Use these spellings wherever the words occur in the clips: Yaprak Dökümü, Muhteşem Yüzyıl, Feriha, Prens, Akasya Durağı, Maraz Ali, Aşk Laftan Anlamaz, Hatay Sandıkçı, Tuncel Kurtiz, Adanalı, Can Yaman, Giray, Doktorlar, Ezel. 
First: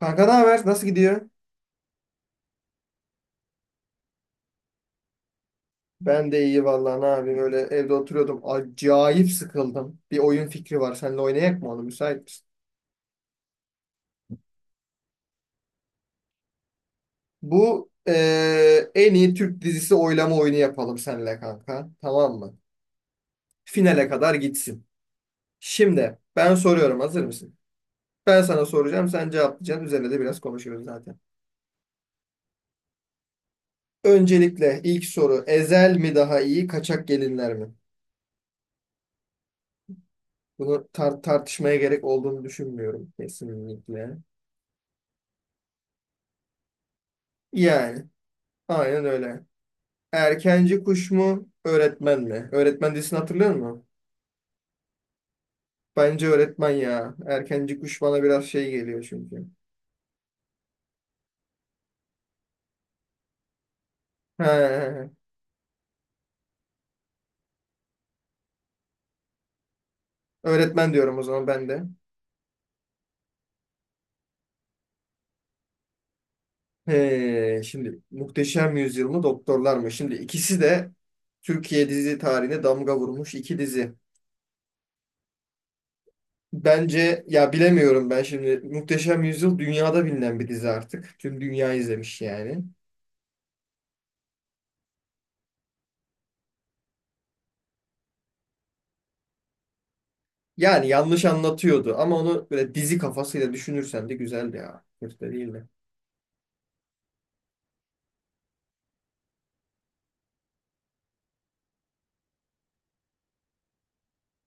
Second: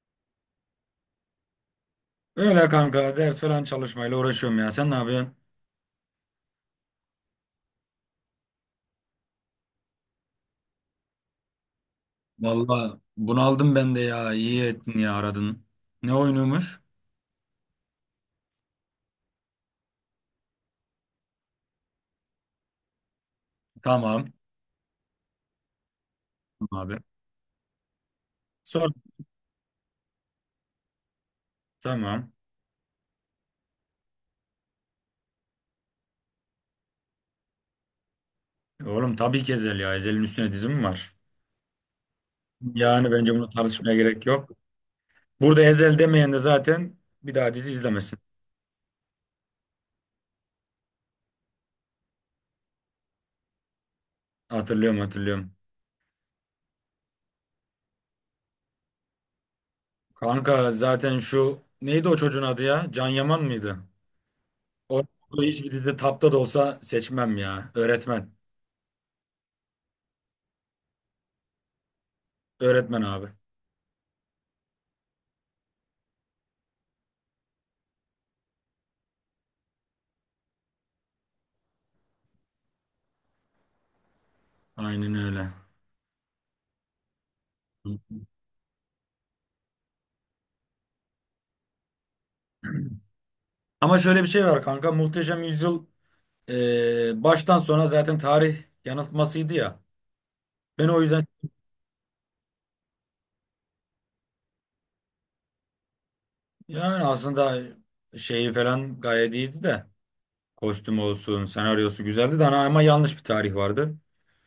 Kanka, ne haber? Nasıl gidiyor? Öyle kanka ders falan çalışmayla uğraşıyorum ya. Sen ne yapıyorsun? Ben de iyi, vallahi ne yapayım, öyle evde oturuyordum. Acayip sıkıldım. Bir oyun fikri var. Seninle oynayak mı onu? Müsait misin? Vallahi bunaldım ben de ya. İyi ettin ya aradın. Ne oynuyormuş? Bu en iyi Türk dizisi oylama oyunu yapalım seninle kanka. Tamam mı? Finale Tamam. kadar gitsin. Şimdi ben Tamam soruyorum. abi. Hazır mısın? Ben sana Sor. soracağım. Sen cevaplayacaksın. Üzerine de biraz konuşuyoruz zaten. Tamam. Öncelikle ilk soru. Ezel mi daha iyi? Kaçak gelinler mi? Oğlum tabii ki Ezel ya. Ezel'in üstüne dizi mi Bunu var? Tartışmaya gerek olduğunu Yani düşünmüyorum. bence bunu tartışmaya Kesinlikle. gerek yok. Burada Ezel demeyen de zaten bir daha dizi Yani. izlemesin. Aynen öyle. Erkenci kuş mu, öğretmen mi? Öğretmen dizisini hatırlıyor musun? Hatırlıyorum hatırlıyorum. Bence öğretmen ya. Erkenci kuş bana biraz şey geliyor çünkü. Kanka zaten şu neydi o çocuğun adı ya? Can Yaman mıydı? He, O hiçbir dizide tapta da olsa seçmem ya. Öğretmen. öğretmen diyorum o zaman ben de. Öğretmen abi. He, şimdi Muhteşem Yüzyıl mı, Doktorlar mı? Şimdi ikisi de Türkiye dizi tarihine damga vurmuş iki dizi. Aynen öyle. Bence ya bilemiyorum, ben şimdi Muhteşem Yüzyıl dünyada bilinen bir dizi artık. Tüm dünya izlemiş yani. Ama şöyle bir şey var kanka. Muhteşem Yüzyıl baştan sona zaten tarih yanıltmasıydı ya. Yani Ben o yüzden yanlış anlatıyordu ama onu böyle dizi kafasıyla düşünürsen de güzeldi ya. Kötü de değil. yani aslında şeyi falan gayet iyiydi de. Kostüm olsun, senaryosu güzeldi de ama yanlış bir tarih vardı.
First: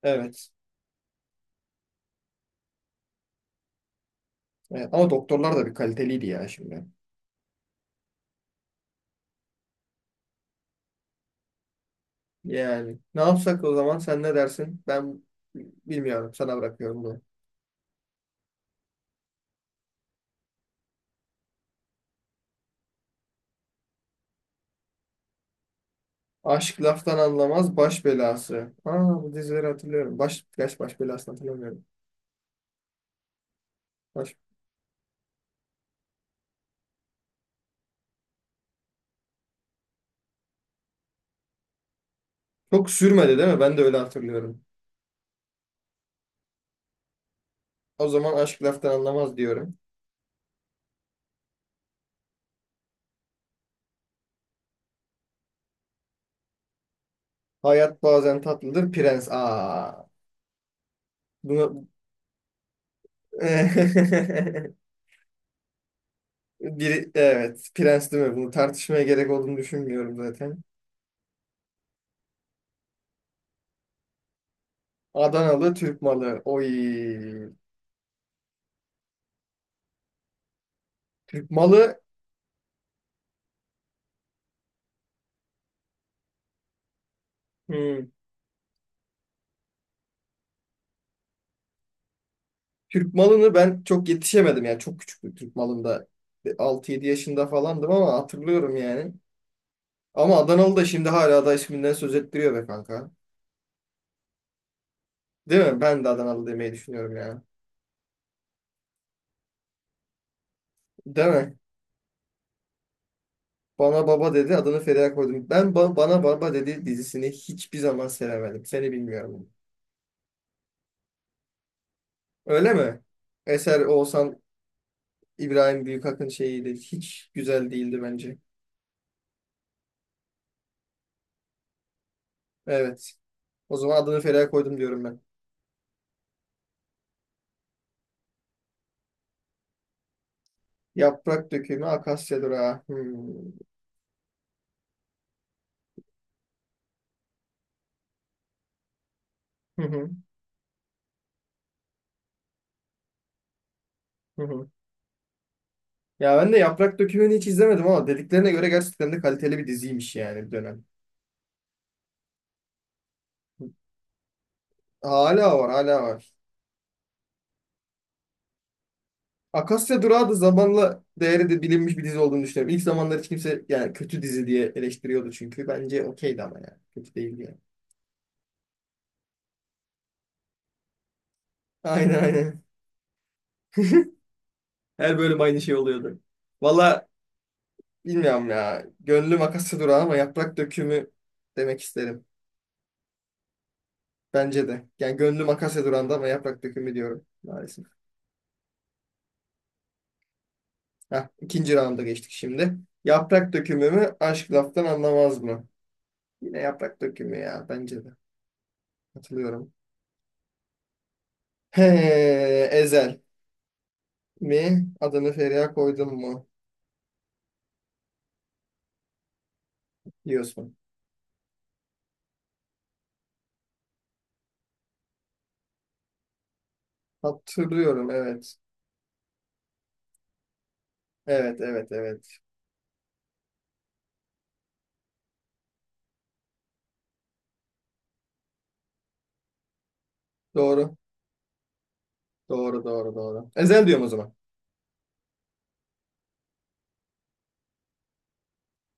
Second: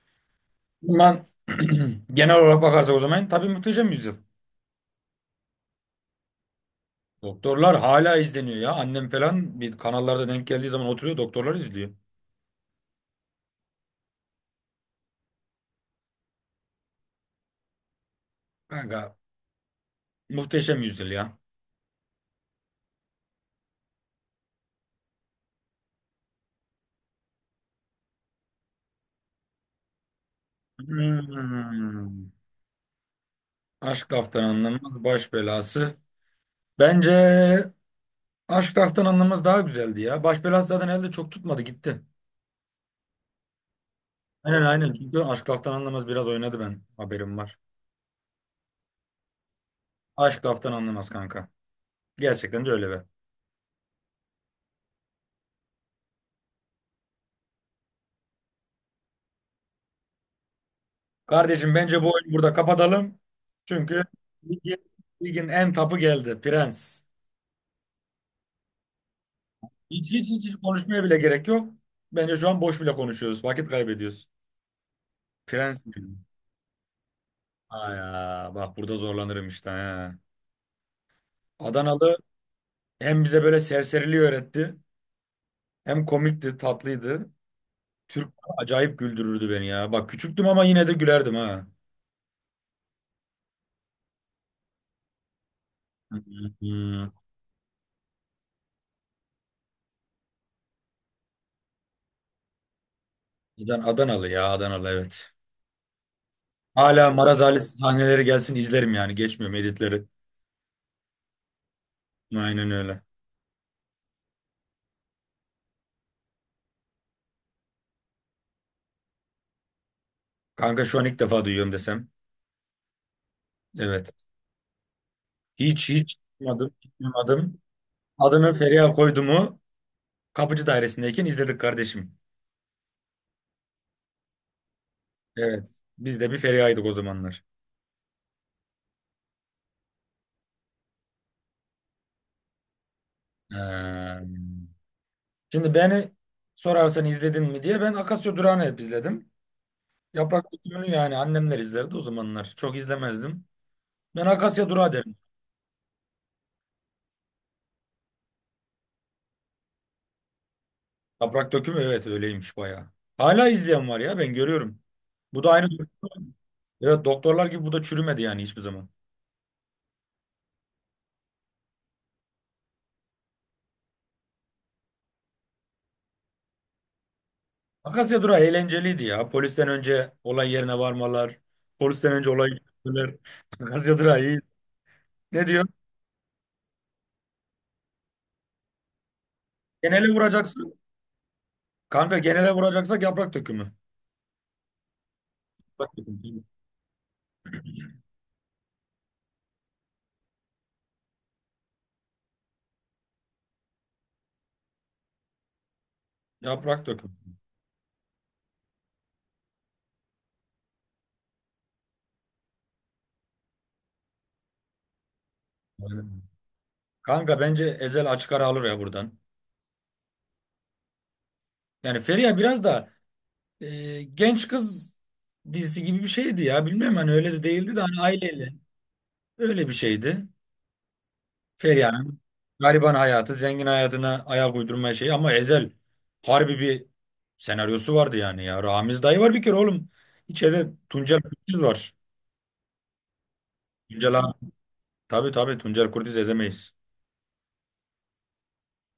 Evet. Ben genel olarak bakarsak o zaman tabii Muhteşem Yüzyıl. Evet. Ama doktorlar da bir kaliteliydi ya şimdi. Doktorlar hala izleniyor ya. Annem falan bir kanallarda denk geldiği zaman oturuyor doktorlar izliyor. Yani ne yapsak o zaman, sen ne dersin? Ben bilmiyorum, sana bırakıyorum bunu. Kanka Muhteşem Yüzyıl ya. Aşk laftan anlamaz baş belası. Aa, bu dizileri hatırlıyorum. Baş belasını hatırlamıyorum. Hmm. Aşk Baş. laftan anlanmaz baş belası. Bence Aşk Laftan Anlamaz daha güzeldi ya. Baş belası zaten elde çok tutmadı gitti. Çok sürmedi değil mi? Ben de öyle hatırlıyorum. Aynen aynen çünkü Aşk Laftan Anlamaz biraz oynadı ben haberim var. O zaman aşk laftan anlamaz diyorum. Aşk Laftan Anlamaz kanka. Gerçekten de öyle be. Hayat bazen tatlıdır prens. Aa, Kardeşim bunu bence bu oyunu burada kapatalım. Çünkü ligin, ligin en tapı geldi Prens. biri evet prens değil mi? Bunu tartışmaya gerek olduğunu Hiç, düşünmüyorum hiç hiç hiç zaten. konuşmaya bile gerek yok. Bence şu an boş bile konuşuyoruz. Vakit kaybediyoruz. Adanalı Prens Türk diyorum. malı. Oy. Aya bak burada zorlanırım işte. He. Türk malı. Adanalı hem bize böyle serseriliği öğretti. Hem komikti, tatlıydı. Hmm. Türk acayip güldürürdü beni ya. Bak küçüktüm ama yine de gülerdim ha. Türk malını ben çok yetişemedim, yani çok küçüktüm Türk malında, 6-7 Hmm. yaşında falandım ama hatırlıyorum yani. Ama Adanalı da şimdi hala da isminden söz ettiriyor be kanka. Adanalı ya, Adanalı evet. Değil mi? Ben de Adanalı demeyi Hala düşünüyorum yani. Maraz Ali sahneleri gelsin izlerim yani. Geçmiyorum editleri. Değil mi? Aynen öyle. Bana baba dedi, adını Feriha koydum. Ben bana baba dedi dizisini hiçbir zaman sevemedim. Seni bilmiyorum. Kanka şu an ilk defa duyuyorum desem. Öyle mi? Eser Evet. Oğuzhan İbrahim Hiç hiç Büyükak'ın duymadım, şeyiydi. hiç Hiç duymadım. güzel değildi bence. Adını Feriha koydu mu kapıcı dairesindeyken izledik kardeşim. Evet. O zaman adını Feriha koydum diyorum ben. Evet. Biz de bir Feriha'ydık o zamanlar. Yaprak dökümü, akasya durağı. Hmm. Ee, Şimdi beni sorarsan izledin mi diye ben Akasya Durağı'nı hep izledim. Hı hı, Yaprak dökümü yani annemler izlerdi o zamanlar. Çok izlemezdim. Ben hı hı. Akasya Durağı derim. Ya ben de yaprak dökümünü hiç izlemedim ama dediklerine göre gerçekten de kaliteli bir diziymiş yani, bir dönem. Yaprak dökümü evet öyleymiş bayağı. Hala izleyen var ya ben görüyorum. Bu da Hala aynı. var, hala var. Evet doktorlar gibi bu da çürümedi yani hiçbir zaman. Akasya Durağı da zamanla değeri de bilinmiş bir dizi olduğunu düşünüyorum. İlk zamanlar hiç kimse yani kötü dizi diye eleştiriyordu çünkü. Bence okeydi ama yani. Kötü değildi yani. Akasya Durağı eğlenceliydi ya. Polisten önce olay yerine varmalar. Polisten Aynen önce olay aynen. çözmeler. Akasya Durağı iyi. Her bölüm Ne aynı diyor? şey oluyordu. Valla bilmiyorum ya. Gönlüm Akasya Durağı Genele ama yaprak vuracaksın. dökümü demek Kanka isterim. genele vuracaksak yaprak dökümü. Bence de. Yani gönlüm Akasya Yaprak Duran'da ama dökümü. yaprak dökümü diyorum maalesef. Heh, ikinci rounda geçtik şimdi. Yaprak dökümü mü, aşk laftan anlamaz mı? Yine Yaprak yaprak dökümü. dökümü ya bence de. Katılıyorum. He, Ezel mi? Adını Feriha koydun Aynen. mu? Kanka bence Ezel açık ara alır ya buradan. Diyorsun. Yani Feriha biraz da genç kız dizisi gibi bir şeydi ya. Bilmem hani öyle de değildi de hani Hatırlıyorum aileyle. evet. Öyle bir şeydi. Evet evet Feriha'nın evet. gariban hayatı, zengin hayatına ayak uydurma şeyi ama Ezel harbi bir senaryosu vardı yani ya. Ramiz dayı var bir kere oğlum. İçeride Doğru. Tuncel Kurtiz var. Doğru doğru doğru. Ezel diyorum o Tuncel zaman. abi. Tabii tabii Tuncel Kurtiz ezemeyiz.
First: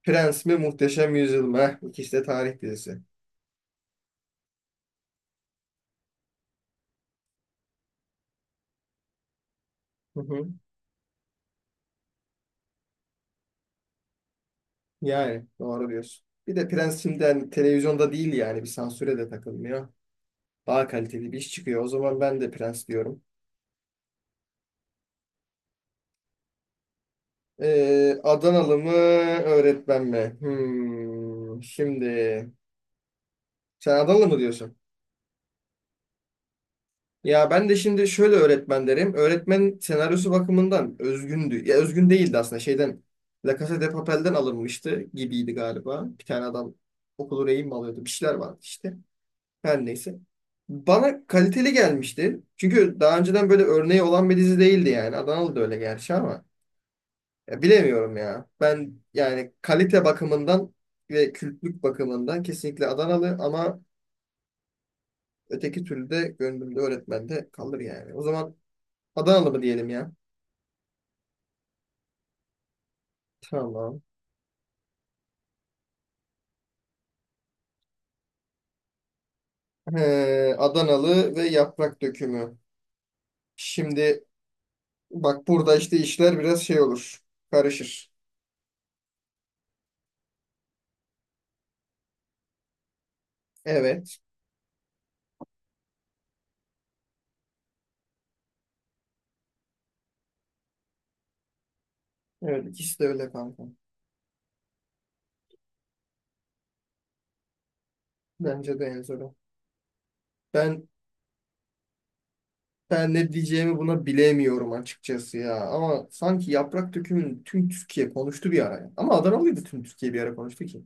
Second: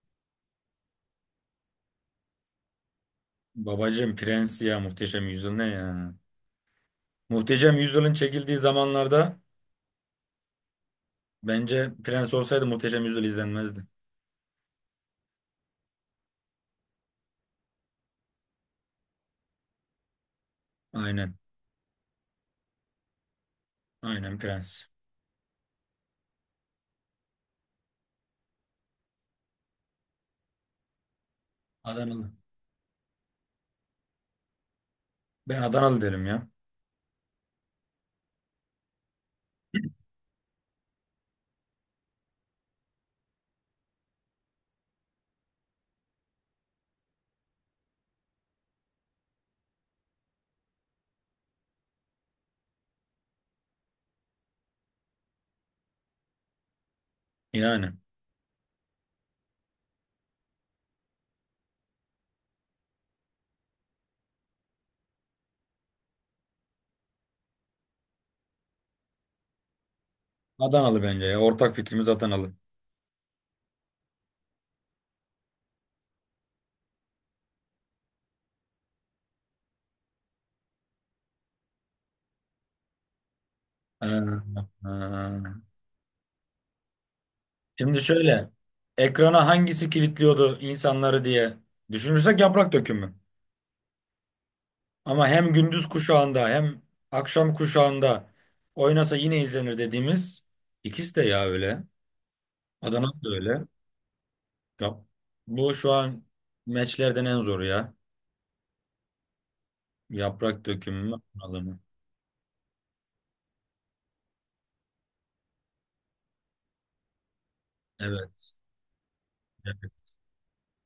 Prens mi Muhteşem Yüzyıl mı? Heh, İkisi de tarih dizisi. Babacığım Prens ya Muhteşem Yüzyıl ne ya? Muhteşem Yüzyıl'ın çekildiği zamanlarda Hı hı. bence Prens olsaydı Muhteşem Yüzyıl izlenmezdi. Yani doğru diyorsun. Bir de Prens şimdi hani televizyonda değil yani, bir sansüre de takılmıyor. Daha kaliteli bir Aynen. iş çıkıyor. O zaman ben de Prens diyorum. Aynen Prens. Adanalı mı öğretmen mi? Hmm, şimdi Adanalı. sen Adanalı mı diyorsun? Ben Adanalı derim ya. Ya ben de şimdi şöyle öğretmen derim. Öğretmen senaryosu bakımından özgündü. Ya özgün değildi aslında, şeyden, La Casa de Papel'den alınmıştı gibiydi galiba. Bir tane adam okulu rehin mi alıyordu? Bir şeyler vardı işte. Her neyse. Bana kaliteli gelmişti. Çünkü daha önceden böyle örneği olan bir dizi değildi yani. Adanalı da öyle gerçi ama. Ya Yani. bilemiyorum ya. Ben yani kalite bakımından ve kültlük bakımından kesinlikle Adanalı ama öteki türlü de gönlümde öğretmen de kalır yani. O zaman Adanalı mı diyelim ya? Adanalı bence ya. Ortak fikrimiz Adanalı. Tamam. Adanalı ve yaprak dökümü. Ee, Şimdi bak ee. burada işte işler biraz şey olur. Şimdi Karışır. şöyle. Ekrana hangisi kilitliyordu insanları diye düşünürsek yaprak dökümü. Evet. Ama hem gündüz kuşağında hem akşam kuşağında oynasa yine izlenir dediğimiz ikisi de ya öyle. Evet ikisi de Adanalı da öyle kanka. öyle. Yap. Bu şu an meçlerden en zoru ya. Bence de en zoru. Yaprak Ben dökümü mü? Adanalı mı? Ben ne diyeceğimi buna bilemiyorum açıkçası ya. Ama sanki yaprak dökümünü tüm Türkiye Evet. konuştu bir ara ya. Ama Adanalıydı, tüm Türkiye bir ara konuştu ki.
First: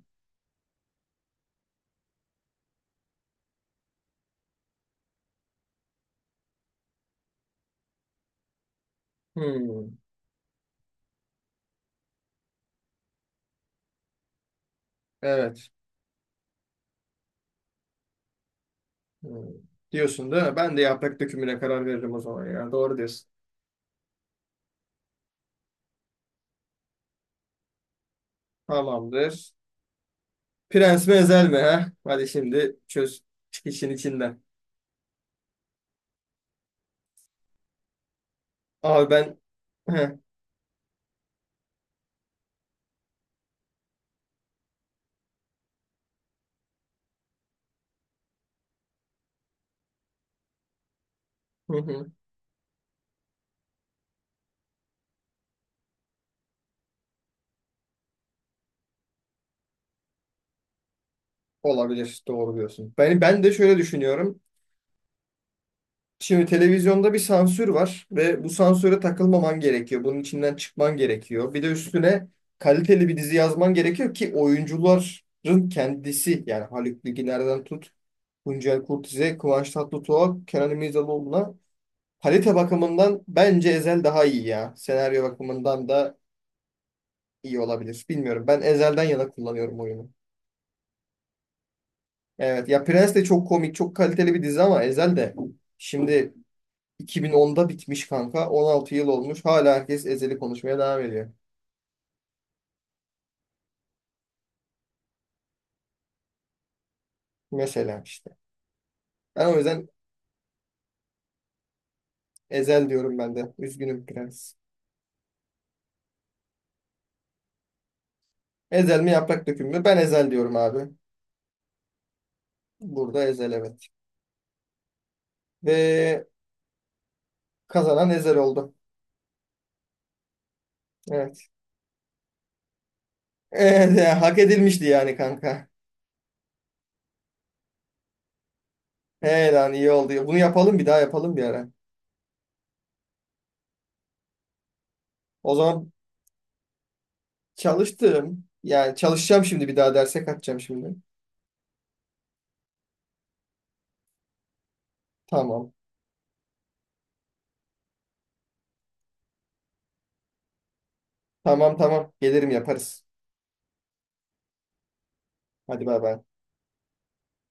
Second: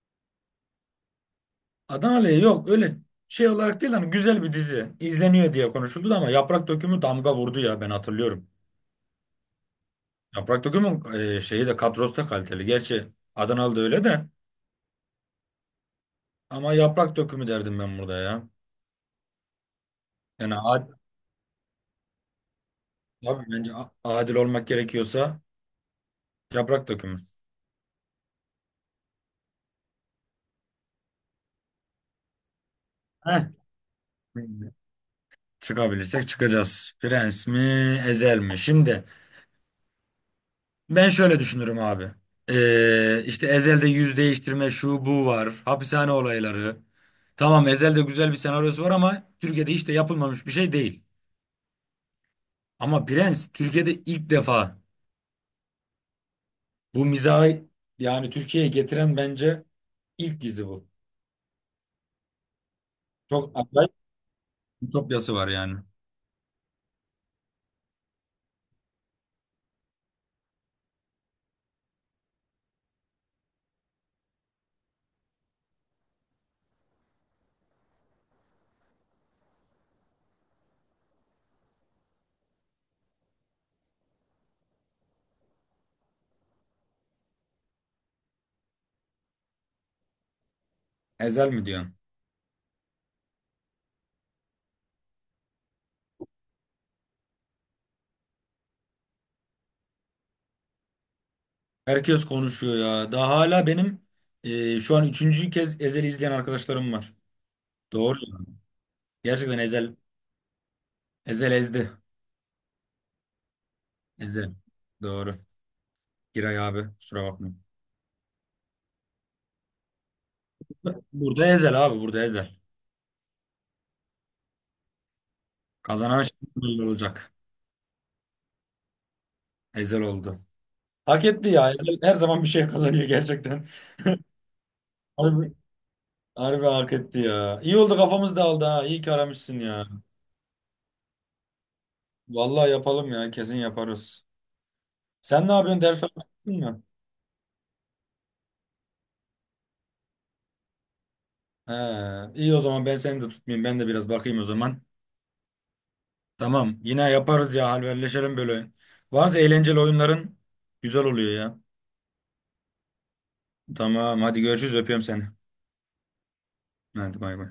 Adanalı'ya yok öyle şey olarak değil hani güzel bir dizi izleniyor diye konuşuldu da ama Yaprak Dökümü damga vurdu ya ben hatırlıyorum. Hmm, Yaprak Dökümü'nün şeyi de kadrosu da kaliteli. Gerçi Adanalı da öyle de evet. ama Yaprak Dökümü derdim ben burada ya. Hmm. Diyorsun değil mi? Yani Ben de yaprak dökümüne karar veririm o zaman ya. Doğru diyorsun. abi bence adil olmak gerekiyorsa Yaprak Dökümü. Tamamdır. Prens mi ezel mi ha? Hadi şimdi çöz, Heh. çık işin içinden. Çıkabilirsek çıkacağız. Prens mi, Ezel mi? Şimdi Abi ben. Heh, ben şöyle düşünürüm abi. İşte Ezel'de yüz değiştirme şu bu var. Hapishane olayları. Tamam Ezel'de güzel bir senaryosu var ama Türkiye'de hiç de yapılmamış bir şey değil. hı hı. Ama Prens Türkiye'de ilk defa bu mizahı yani Türkiye'ye getiren bence ilk dizi bu. Olabilir. Doğru diyorsun. Ben de Çok şöyle acayip düşünüyorum. ütopyası var yani. Şimdi televizyonda bir sansür var ve bu sansüre takılmaman gerekiyor. Bunun içinden çıkman gerekiyor. Bir de üstüne kaliteli bir dizi yazman gerekiyor ki, oyuncuların kendisi yani Haluk Bilginer'den tut, Tuncel Kurtiz'e, Kıvanç Tatlıtuğ'a, Kenan İmirzalıoğlu'na, kalite bakımından bence Ezel daha iyi ya. Senaryo bakımından da iyi olabilir. Bilmiyorum. Ben Ezel'den yana kullanıyorum oyunu. Ezel mi diyorsun? Evet ya, Prens de çok komik, çok kaliteli bir dizi ama Ezel de şimdi 2010'da bitmiş kanka. 16 yıl olmuş. Hala herkes Ezel'i konuşmaya devam ediyor. Herkes konuşuyor ya. Daha hala benim şu an üçüncü kez Ezel'i izleyen arkadaşlarım var. Mesela Doğru işte. ya. Ben o Gerçekten yüzden Ezel ezdi. Ezel diyorum ben de. Üzgünüm prens. Ezel. Doğru. Giray abi kusura bakma. Ezel mi yaprak döküm mü? Ben Ezel diyorum abi. Burada Ezel abi burada Ezel. Burada Ezel evet. Kazanan Ve şimdi olacak. kazanan Ezel oldu. Ezel oldu. Hak Evet. etti ya. Ezel her zaman bir şey kazanıyor gerçekten. Evet, ya, hak edilmişti yani Harbi, kanka. harbi hak etti ya. İyi oldu kafamız dağıldı ha. İyi ki He aramışsın lan ya. iyi oldu. Bunu yapalım, bir daha yapalım bir ara. Vallahi yapalım ya kesin yaparız. Sen ne O yapıyorsun zaman ders falan yaptın mı? çalıştım. Yani çalışacağım şimdi, bir daha derse kaçacağım şimdi. He, iyi o zaman ben seni de tutmayayım. Ben de biraz bakayım o zaman. Tamam. Tamam yine yaparız ya halverleşelim böyle. Varsa eğlenceli oyunların güzel oluyor ya. Tamam tamam. Gelirim yaparız. Tamam hadi görüşürüz öpüyorum seni. Hadi bay bay. Hadi bay bay.